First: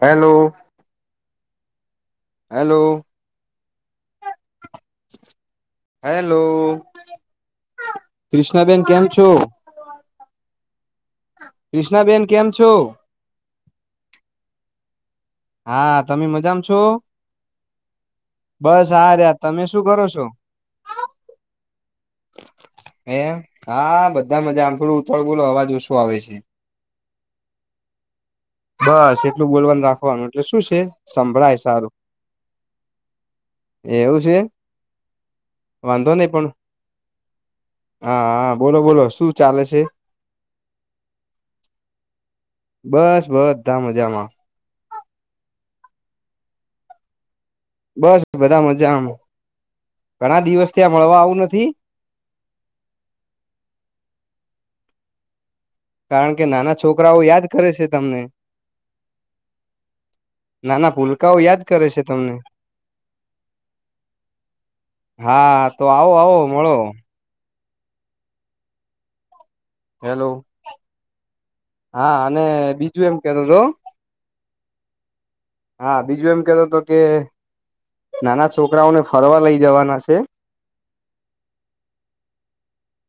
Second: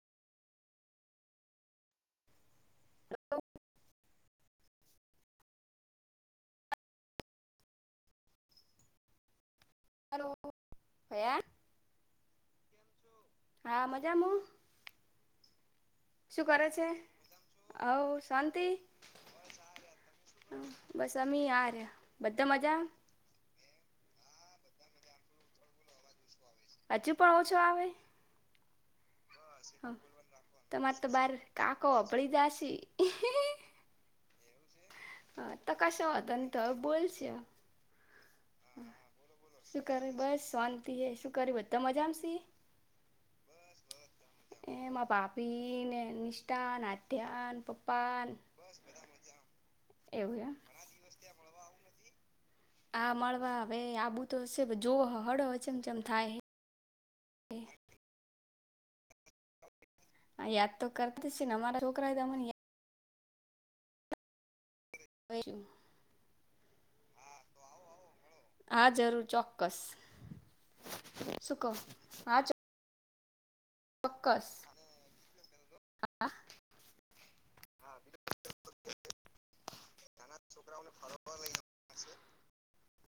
Hello. Hello. Hello. ક્રિષ્ણાબેન કેમ છો? [unintelligible] ક્રિષ્નાબેન કેમ છો? હા મજામાં. [unintelligible] હા તમે શું મજામાં કરે છો? છે હવ શાંતિ બસ આ રહ્યા તમે શું કરો છો? બસ અમી આ રહ્યા બધા મજામાં? હે [unintelligible] હા બધા મજામાં આમ થોડું ઉતાવળું બોલો અવાજ ઓછો આવે છે. હજુ પણ ઓછો આવે? બસ એટલું બોલવાનું રાખવાનું એટલે શું છે તમારે તો બાર સંભળાય કાકો સારું. અભળી જાશી એવું છે? હ તો કશો નહી વાંધો નઇ પણ તો હવે બોલ. હા હા બોલો બોલો શું ચાલે શું છે કરે બસ શાંતિ એ શું કરે બધા મજામાં છે? બસ બધા મજામાં. એ માર ભાભી ને નિષ્ઠા [unintelligible] બસ ન બધા મજામાં, એવું ઘણા એમ દિવસ થીયા આ મળવા આવું નથી? આ મળવા હવે આબું તો શે પણ જો [unintelligible] કારણ કે નાના છોકરાઓ યાદ કરે છે તમને. યાદ તો નાના કરતી ભૂલકાઓ છે ને યાદ અમારા કરે છે છોકરા એ તમને. યાદ હા તો આવો આવો મળો. હા જરૂર ચોક્કસ, હેલો શું ક હા તું એમ કેતો તો ચોક્કસ. હા, બીજું એમ કેતો હતો કે નાના છોકરાઓને ફરવા લઈ જવાના છે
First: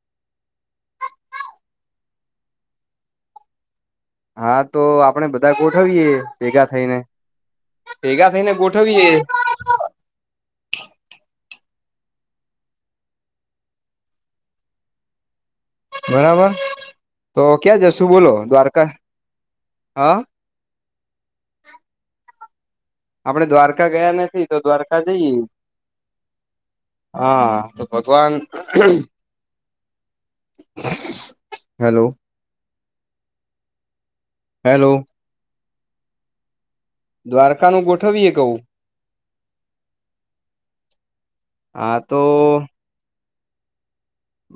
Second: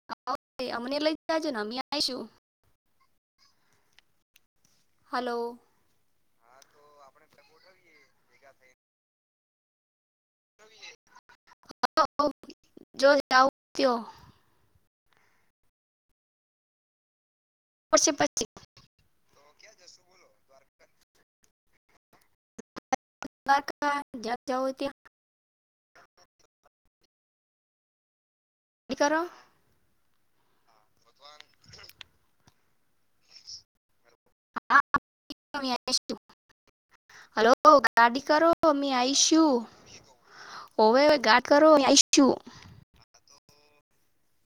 હા, ઓકે, અમને એ લઈ જજો ને અમે આઈશું. હા, તો આપણેે હલો બધા ગોઠવીએ ભેગાથઈને, ભેગાથઈને ગોઠવીયે. [inaudible] બરાબર? તો ક્યાં જશું પડશે બોલો, પછી દ્વારકા? હા. આપણે દ્વારકા ગયા જ્યાં નથી, તો જાઓ ત્યાં દ્વારકા જઈએ. હા, તો ભગવાન [unintelligible] કરો હલો. હા હેલો. [inaudible] હલો દ્વારકા નું ગાદી ગોઠવીએ કરો, કવું અમે આઈશું. હોવે ઘાટ કરો મી હા તો આઇશું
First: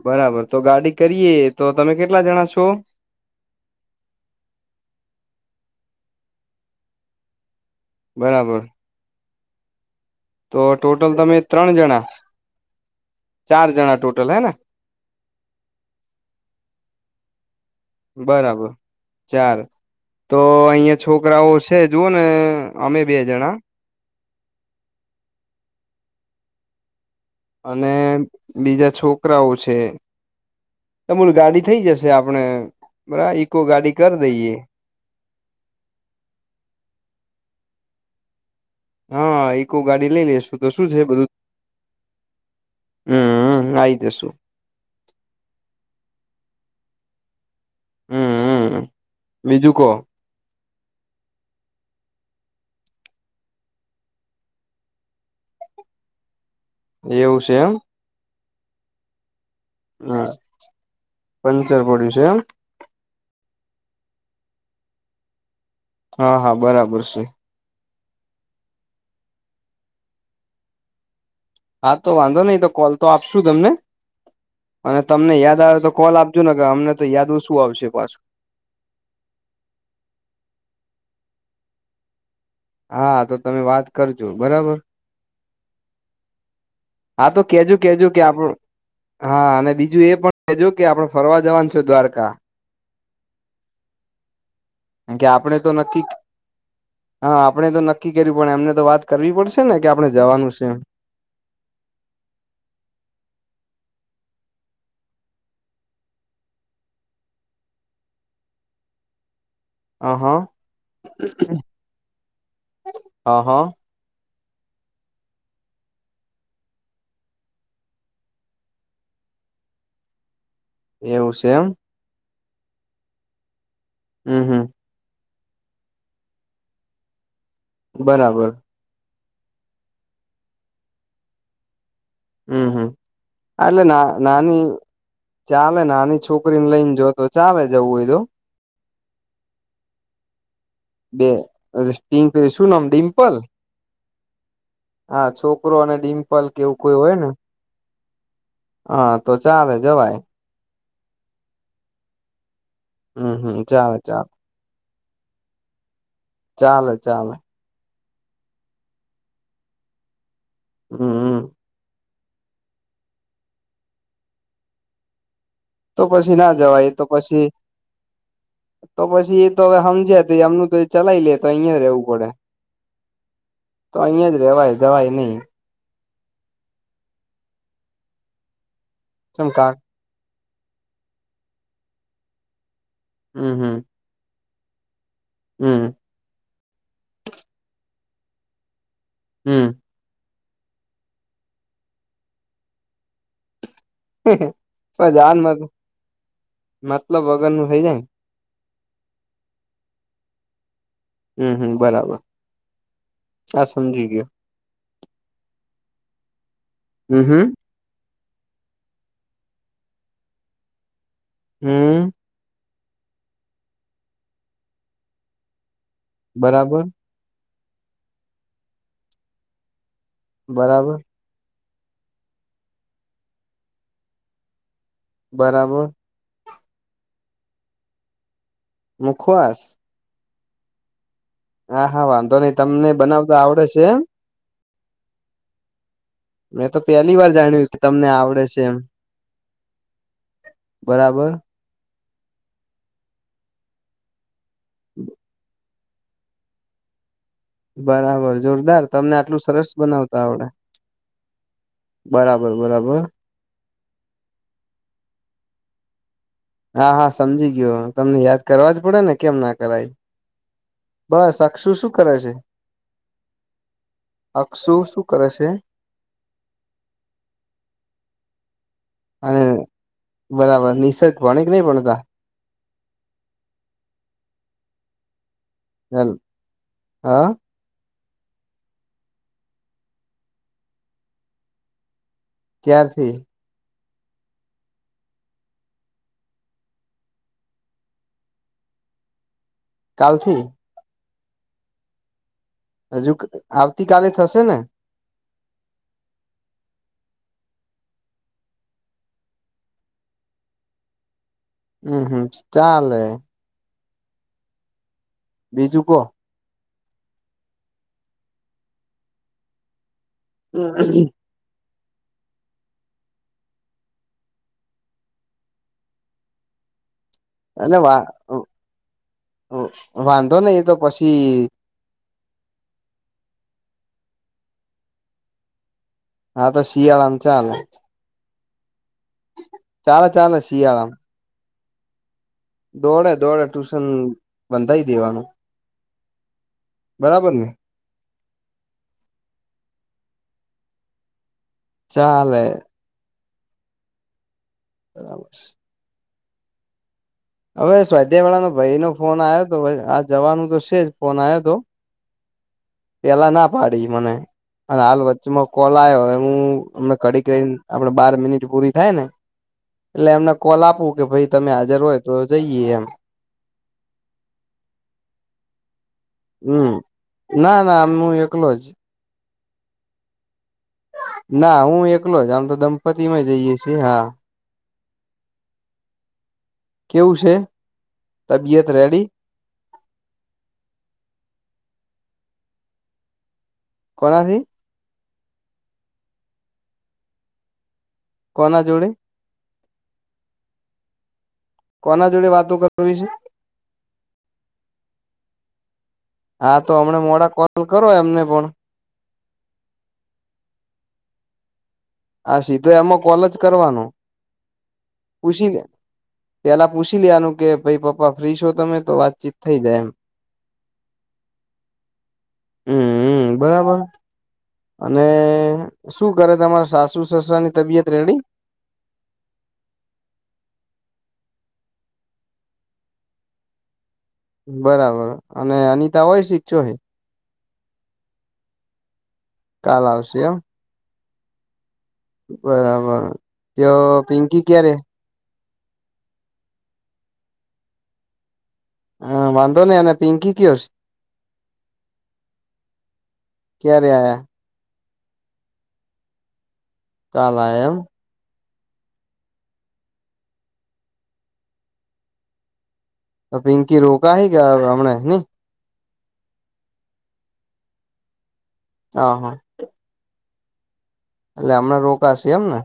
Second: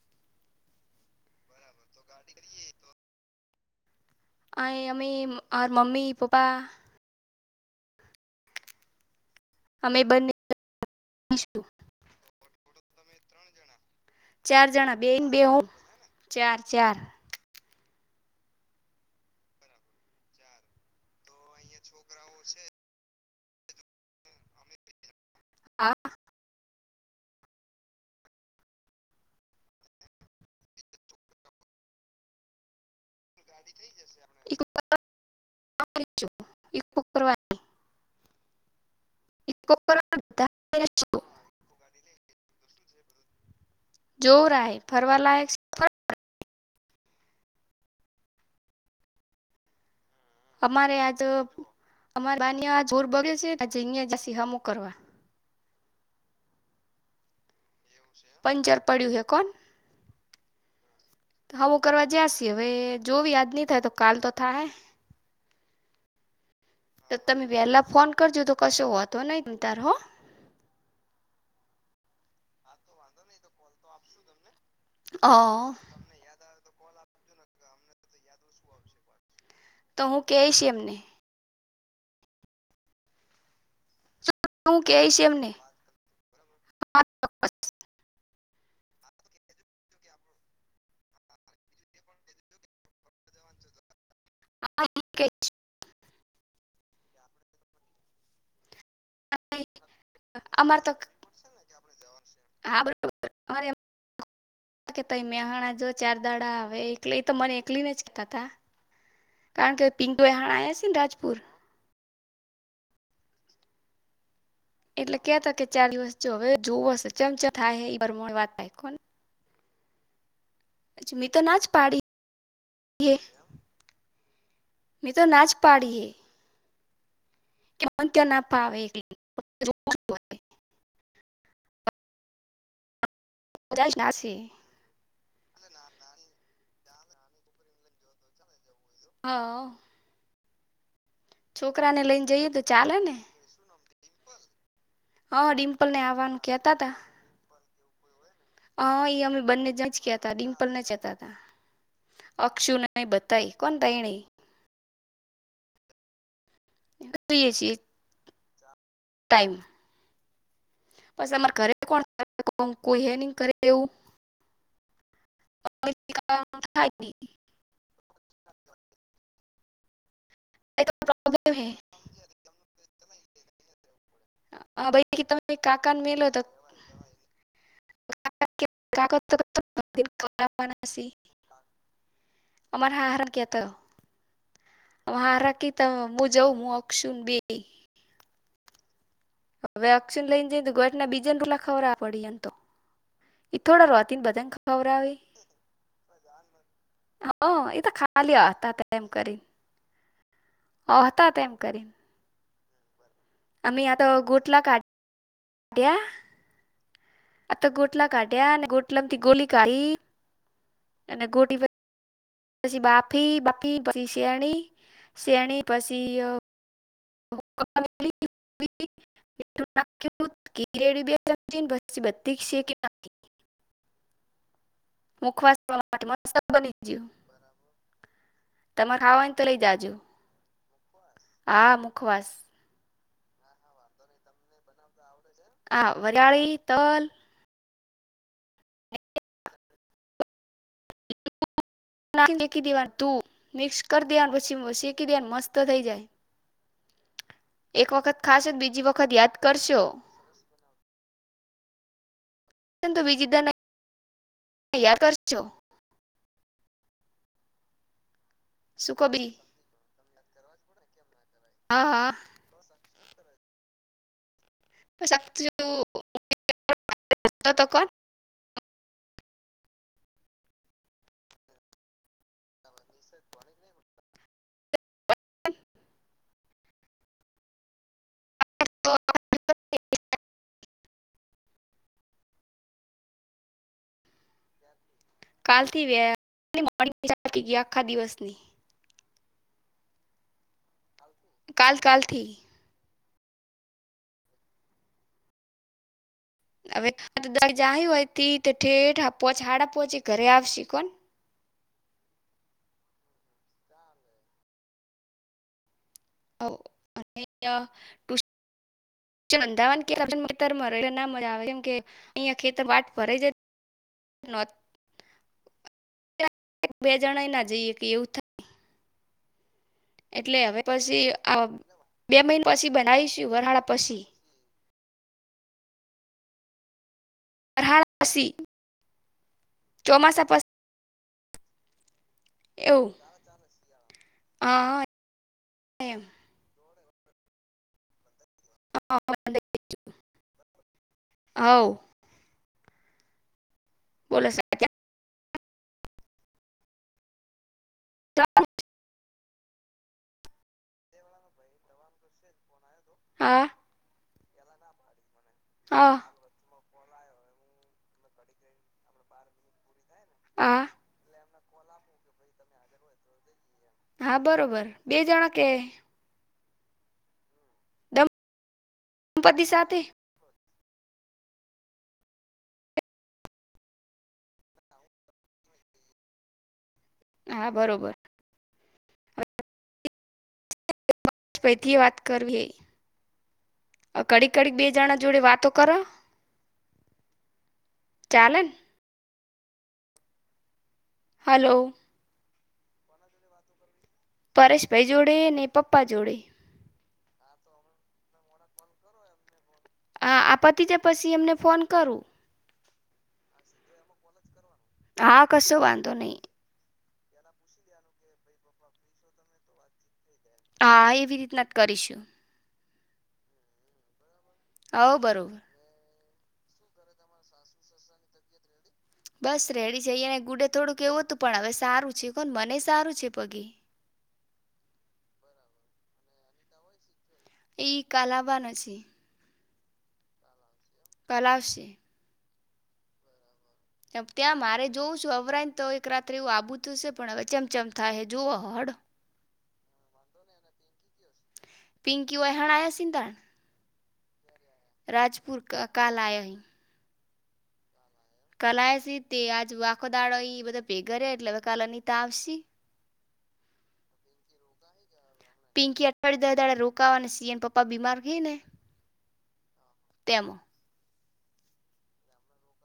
બરાબર તો ગાડી કરીએ, તો તમે કેટલા જણા છો? આય અમે માર મમ્મી, પપ્પા બરાબર. અમે બંને તો ટોટલ તમે આવીશું ત્રણ જણા? ચાર જણા ટોટલ? હે ને ચાર જણા બે ને બે ચાર ચાર. બરાબર ચાર. તો અહીયાં છોકરાઓ છે, જુઓ ને અમે બે જણા હા. અને બીજા છોકરાઓ છે. અમૂલ ગાડી થઈ જશે આપણે બરા, ઈકો ગાડી કરી દઈએ કરવા હા, ઇકો ઈકો ગાડી કરવા લઈ લેશુ, તો શું છે બધું હમ આઈ જશું જો રાય ફરવા લયક છે, ફર હમ્મ, હમ્મ, બીજું કો? અમારે યાતો અમારે બાને આ જોર બગે છે, આજે અહં જ સિહામુ કરવા. એવું છે, એમ. પંચર પડી્યું હેકો હા હામુ પંચર કરવા પડ્યું છે એમ જસી, હવે જોવી આજની તો કાલ તો થાહૈ. હા, હા. બરાબર તો છે તમે વહેલા ફોન કરજો, તો કશો વાંધો નઈ તાર, હો. હા, તો વાંધો નઈ તો કોલ તો આપશું તમને અને હ તમને યાદ આવે તો કોલ આપજો ને કે અમને તો યાદ ઓછું આવશે પાછું. તો હું કેઈશ એમને હા, તો તમે વાત કરજો બરાબર હું કેઈશ એમને હા તો કેજું કેજુ કે આપ, હા અને બીજું એ પણ કેજો કે આપડે ફરવા જવાના છે, દ્વારકા. કારણકે આપણે તો નક્કી, હા આપણે તો નક્કી કર્યું, પણ એમને તો વાત કરવી પડશે ને કે આપણે જવાનું છે, એમ. અમારે તો હા. બરોબરરે [inaudible] કે પ મેહાણા, જો ચાર દાડા આવે એક, તો મને એકલી ને જ કેતા તા [inaudible] કારણ કે અ પિંડો હ એ હણા આ્યા છે, ને રાજપુર હા, હા એટલે કતા કે ચાર દિવસ જો હવે જોવો હ ચમચમ થાય વાત, થાય કો છ, એવું મેી તો છે ના જ એમ પાડી હમ, હમ એ તો ના જ પાડીએે એ ત્યા, ના બરાબર પાવ [inaudible] હમ, હમ એટલે ના નાની ચાલે ને આની છોકરી, ને લઈને જોતો ચાલે જવું એ તો હા બે છોકરાને લઈને પિંક જઈએ તો શુ, નામ ચાલે ને ડિમ્પલ હા, છોકરો અને ને આવવાનું ડિમ્પલ કેતા કેવું તા કોઈ હોય, ને હા, એ તો અમે બંને ચાલે જ જ ક જવાય ત ડિમ્પલ ના ચતા કસુ, નહી હમ બતાય હમ કોણ ચાલે ચાલે ભાઈણી ચલે, ચલે જોઈએ છીએ ટાઈમ બસ હમ અમારે ઘરે કોણ કોઈ, હે કરે એવું તો પછી ના જવાય, એ તો પછી, તો પછી એ તો હવે સમજ્યા એમનું તો એ ચલાય, લે તો અહીંયા ર રહેવું પડે તો અહી જ રેવાય દવાય, નહીિ કાત ચમ કા તો અમાર હાહારણ ક હમ હતો. હમ હારાકીી ત હમ હું, જવ હું ઓશું બે હમ હવે, અક્ષન લઈ ને જઈ, તો ગોટ ના બીજાને રૂટલા ખબર પડી એમ તો થોડા રતી, ને બધાને ખબર આવે. પણ જાન મતલબ હકક, વગર નું એ થઇ તો જાય ખાલી હતા. એમ કરી હતા, તેમ હમ હમ કરી. બરાબર અમે સમજી આ ગયો ગોટલા, કાઢ કાઢ્યા. હું, હું. આ તો ગોટલા કાઢ્યા, અને ગોટલામા થી ગોલી, કાઢી અને ગોટી પર હમ પછી બાફી બાફી પછી, શેણી શેણી પછી બરાબર [inaudible] બરાબર ચીન બસી બત્તી છે, કે મુખવાસ બરાબર માટે બની [unintelligible] તમારે ખાવા હોયને, તો મુખવાસ લઈ જાજો હા હા, વાંધો નહી. તમને બનાવ તો આવડે છે, એમ હ [inaudible] મેં તો પહેલી, વાર જાણ્યું હતુ તમને આવડે છે, એમ બરાબર શેકી દેવાનુ, તું મિક્સ કરી દેવાનું પછી શેકી દેવાનું મસ્ત થઈ જાય. એક વખત બરાબર, ખાશો તો બીજી જોરદાર વખત તમને યાદ આટલું સરસ કરશો બનાવતા આવડે. બરાબર, બરાબર તૈયાર કરજો. હા હા સમજી ગયો, તમને યાદ કરવા જ શું પડે કો ને બી કેમ ના કરાય બસ અક્ષુ હા શું હા કરે છે. અક્ષુ શું કરે છે [inaudible] અને બરાબર, નિસર્ગ ભણે કે નહી, ભણતા [unintelligible] [inaudible] ચલ હા. [inaudible] ક્યારથી કાલથી વેલી મોડી ચાલથી આખા દિવસની કાલથી કાલ કાલથી હજુ ક આવતી કાલે થશે ને હવે દ જાય હોય ઠેઠ હાડા પોચે ઘરે આવશે કોણ હમમ હમમ ચાલે બીજું કો. [inaudible] રનધાવા તરરે ના મજા આવે કેમ કે અહિયાં ખેતર વાટ ભરાય જાય નો બે જણા યે નય જઈ અને હકે વા એવું થાય. વાંધો એટલે નહી હવે એ તો પછી અ બે મહિને પછી બનાવીશ વરાહળ પસી હા તો શિયાળા મ અર હા પસી. ચાલો ચાલો શિયાળા માં એવું દોડે દોડે ટ્યુશન હા બંધાઈ દેવાનું. એમ બરાબર ને હા બધાય દેશું. ચાલે બોલો સા ક્યાં બરાબર સે હવે સ્વાધ્યાય વાળાનો ભાઈ નો ફોન આવ્યો હતો આ જવાનું તો છે જ ફોન આયવો તો પેલા હા ના પાડી મને અને હાલ વચ્ચમાં કોલ હા આયો હું અમને કડીકને આપડે બાર મિનિટ પૂરી થાય ને એટલે એમને હા કોલ આપું કે ભાઈ તમે હાજર હોય તો જઈએ એમ હા બરોબર બે જણા કે હમમ ના ના મુ એકલો જ દપત્તિ સાથે ના હું એકલો જ આમ તો દંપતિમાં જઈએ છીએ હા. [inaudible] કેવું છે હા બરોબર તબિયત રેડી. પૈથી વાત કરવી હે કડીક કોનાથી કડીક બે જણ જ જોડે વાતો કરે કોના જોડે? હલો કોના જોડે વાતો કરવી છે? પરેશભાઈ જોડે ને, પપ્પા જોડે. હા હમને મોડા તો કરો એમને ફોન હા આ પતી જાય પછી એમને ફોન કરું. હા સીધો એમાં કોલ જ કરવાનો. હા પૂછી કશું વાંધો નય. પેલા પૂછી લેવા નું કે ભઈ પપ્પા ફ્રી છો તમે તો વાતચીત થઈ જાય એમ હા એવી રીતના જ કરીશું. હમમ અ બરાબર હવ અને બરોબર શું કરે તમારા સાસુ સસરા ની તબિયત રેડી. બસ રેડી છે. અયા ગુડે થોડું કેવું હતું પણ હવે સારું છે કોને મને સારું છે પગે બરાબર અને અનિતા હોય શીખચો હ. એ કાલાબનો છે. કાલ આવશે એમ. પલાવશે. બરાબર. તો ત્યાં પિંકી મારે ક્યારે જોવું છું અવરાઈન તો એક રાત્રે એવું આબુતુંશે પણ હવે ચમચમ થાય હ જુઓ. હ વાધો ન અને પિંકી કેવ છે? પિંકી હોય હણ આયા છે ને તાણ ક્યા આયા? રાજપુર કાલ આયા હૈ. કાલ આયા એમ. કાલા સ તે આજુ આખો દાડો બધા ભેગા એટલે હ કાલનીતા આવશ. તો પિંકી રોકા હૈ કયા હમણા ને? ળડી દાે રોકાવા અને સીએન પપ્પા બીમાર ગઈ ને. હ હા. તેમ. એટલે હમણાં રોકાશે એમ ને.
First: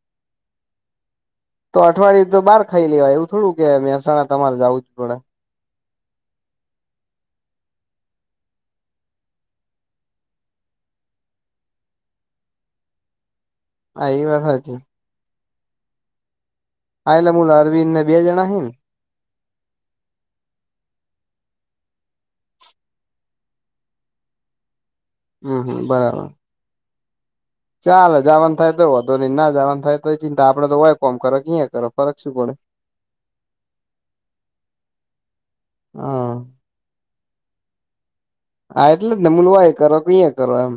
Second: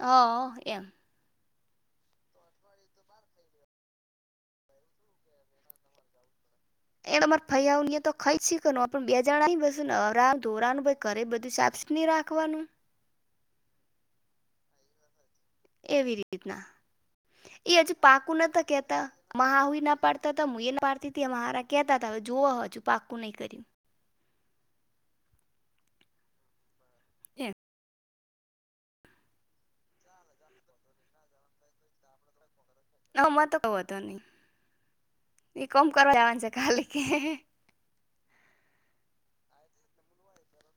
હા એમ. તો અઠવાડિયે તો બહાર ખાઈ લેવાય એવું થોડું કે મહેસાણા તમારે જવું છું પડે. એ તમારે ફરીતો ખ શીખ બે જણાસ ને અમ ધોરાનું ઘરે બધું. સની રાખવાનું. આઈ વા ભાજી. એવી રીતના. એટલે હું એ અરવિંદ હજી ને બે પાકુ જણા હી નતા ને કહેતા મહુ ના પાડતા હતા મુ પાડતી મહારાજ. કતા હતા હવે જોવા હજુ પાકું નહી કર્યું. હમ હમ બરાબર. એમ ચાલ જવાન થાય તો વધો નહી ના જવાન થાય તોય ચિંતા આપડે તો હોય કોમ કરો ક કરો ફરક શું પડે. હમાં તો ક હતો નહી, એ કોમ કરવા હા જવાનું છે ખાલી કે. હા એટલે જ નમૂલવા એ કરો ક કરો એમ.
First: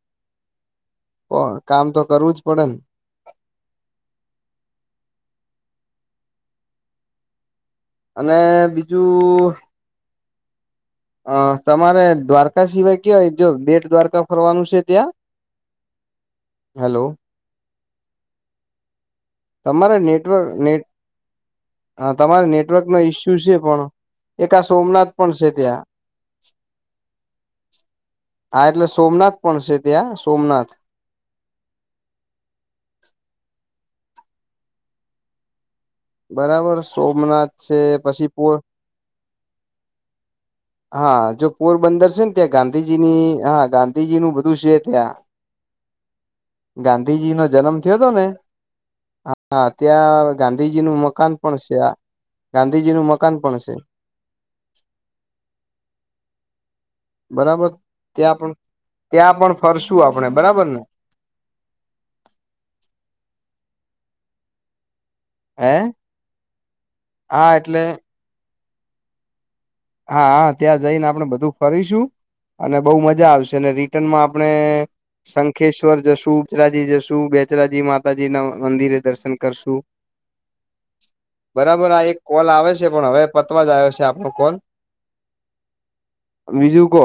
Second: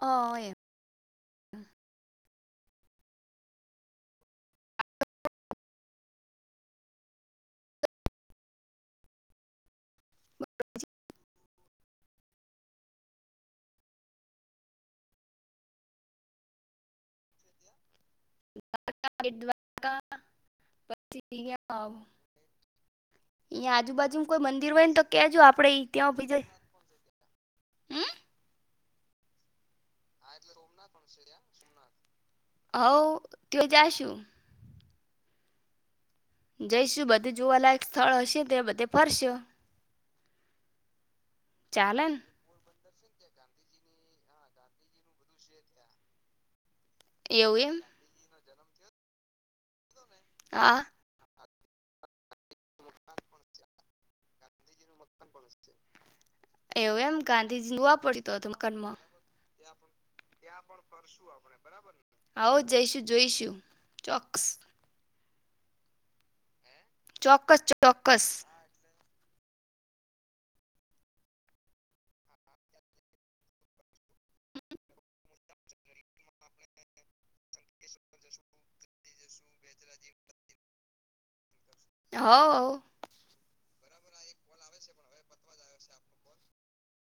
હ હો એ. ઓ કામ તો કરવું જ પડે ને. અને બીજું [inaudible] હ તમારે દ્વારકા સિવાય કયોવાય જો બેટ દ્વારકા ફરવાનું છે ત્યાં? હેલો. [inaudible] તમારે નેટવર્ક નેટ પછી અહં હ તમારે નેટવર્ક નો ઈસ્યુ છે પણ. બાજુું કોઈ એક આ મંદિર હોય ને તો સોમનાથ કેજ પણ છે આપે ત્યાં ભી જાય. હા એટલે સોમનાથ પણ છે ત્યાં સોમનાથ. હ ત્યાં જાશું. બરાબર જઈશું બધું સોમનાથ છે જોવાલાયક સ્થળ પછી હશે પોર તે બધે ફરશે. હા જો પોરબંદર છે ને ત્યાં ગા ગાંધીજીની હા ગાંધીજી નું બધું છે ત્યાં. ગાંધીજી નો એવું જન્મ એમ થયો હતો ને, હ ત્યાં હા ગાંધીજી નું મકાન પણ છે ગાંધીજી નું મકાન પણ છે. એવું એમ બરાબર ગાંધીજી ન વાપરતો ત્યાં હતો પણ મકનમાં. ત્યાં પણ ફરશું આપડે. આવો જઈશું જોઈશુ ચોક્સ. હે? હા ચોક્કસ એટલે ચોક્કસ. હા ત્યાં જઈને આપણેે બધું ફરીશું. અને બહુ મજા આવશે અને રિટર્નમાં આપણે શંખેશ્વર જશું બહુચરાજી જશું બેચરાજી માતાજીના મંદિરે દર્શન કરશું. બરાબર આ એક હોવ કોલ આવે હોવ છે પણ હવે પતવા જ આયો છે આપડો કોલ. બીજું કો.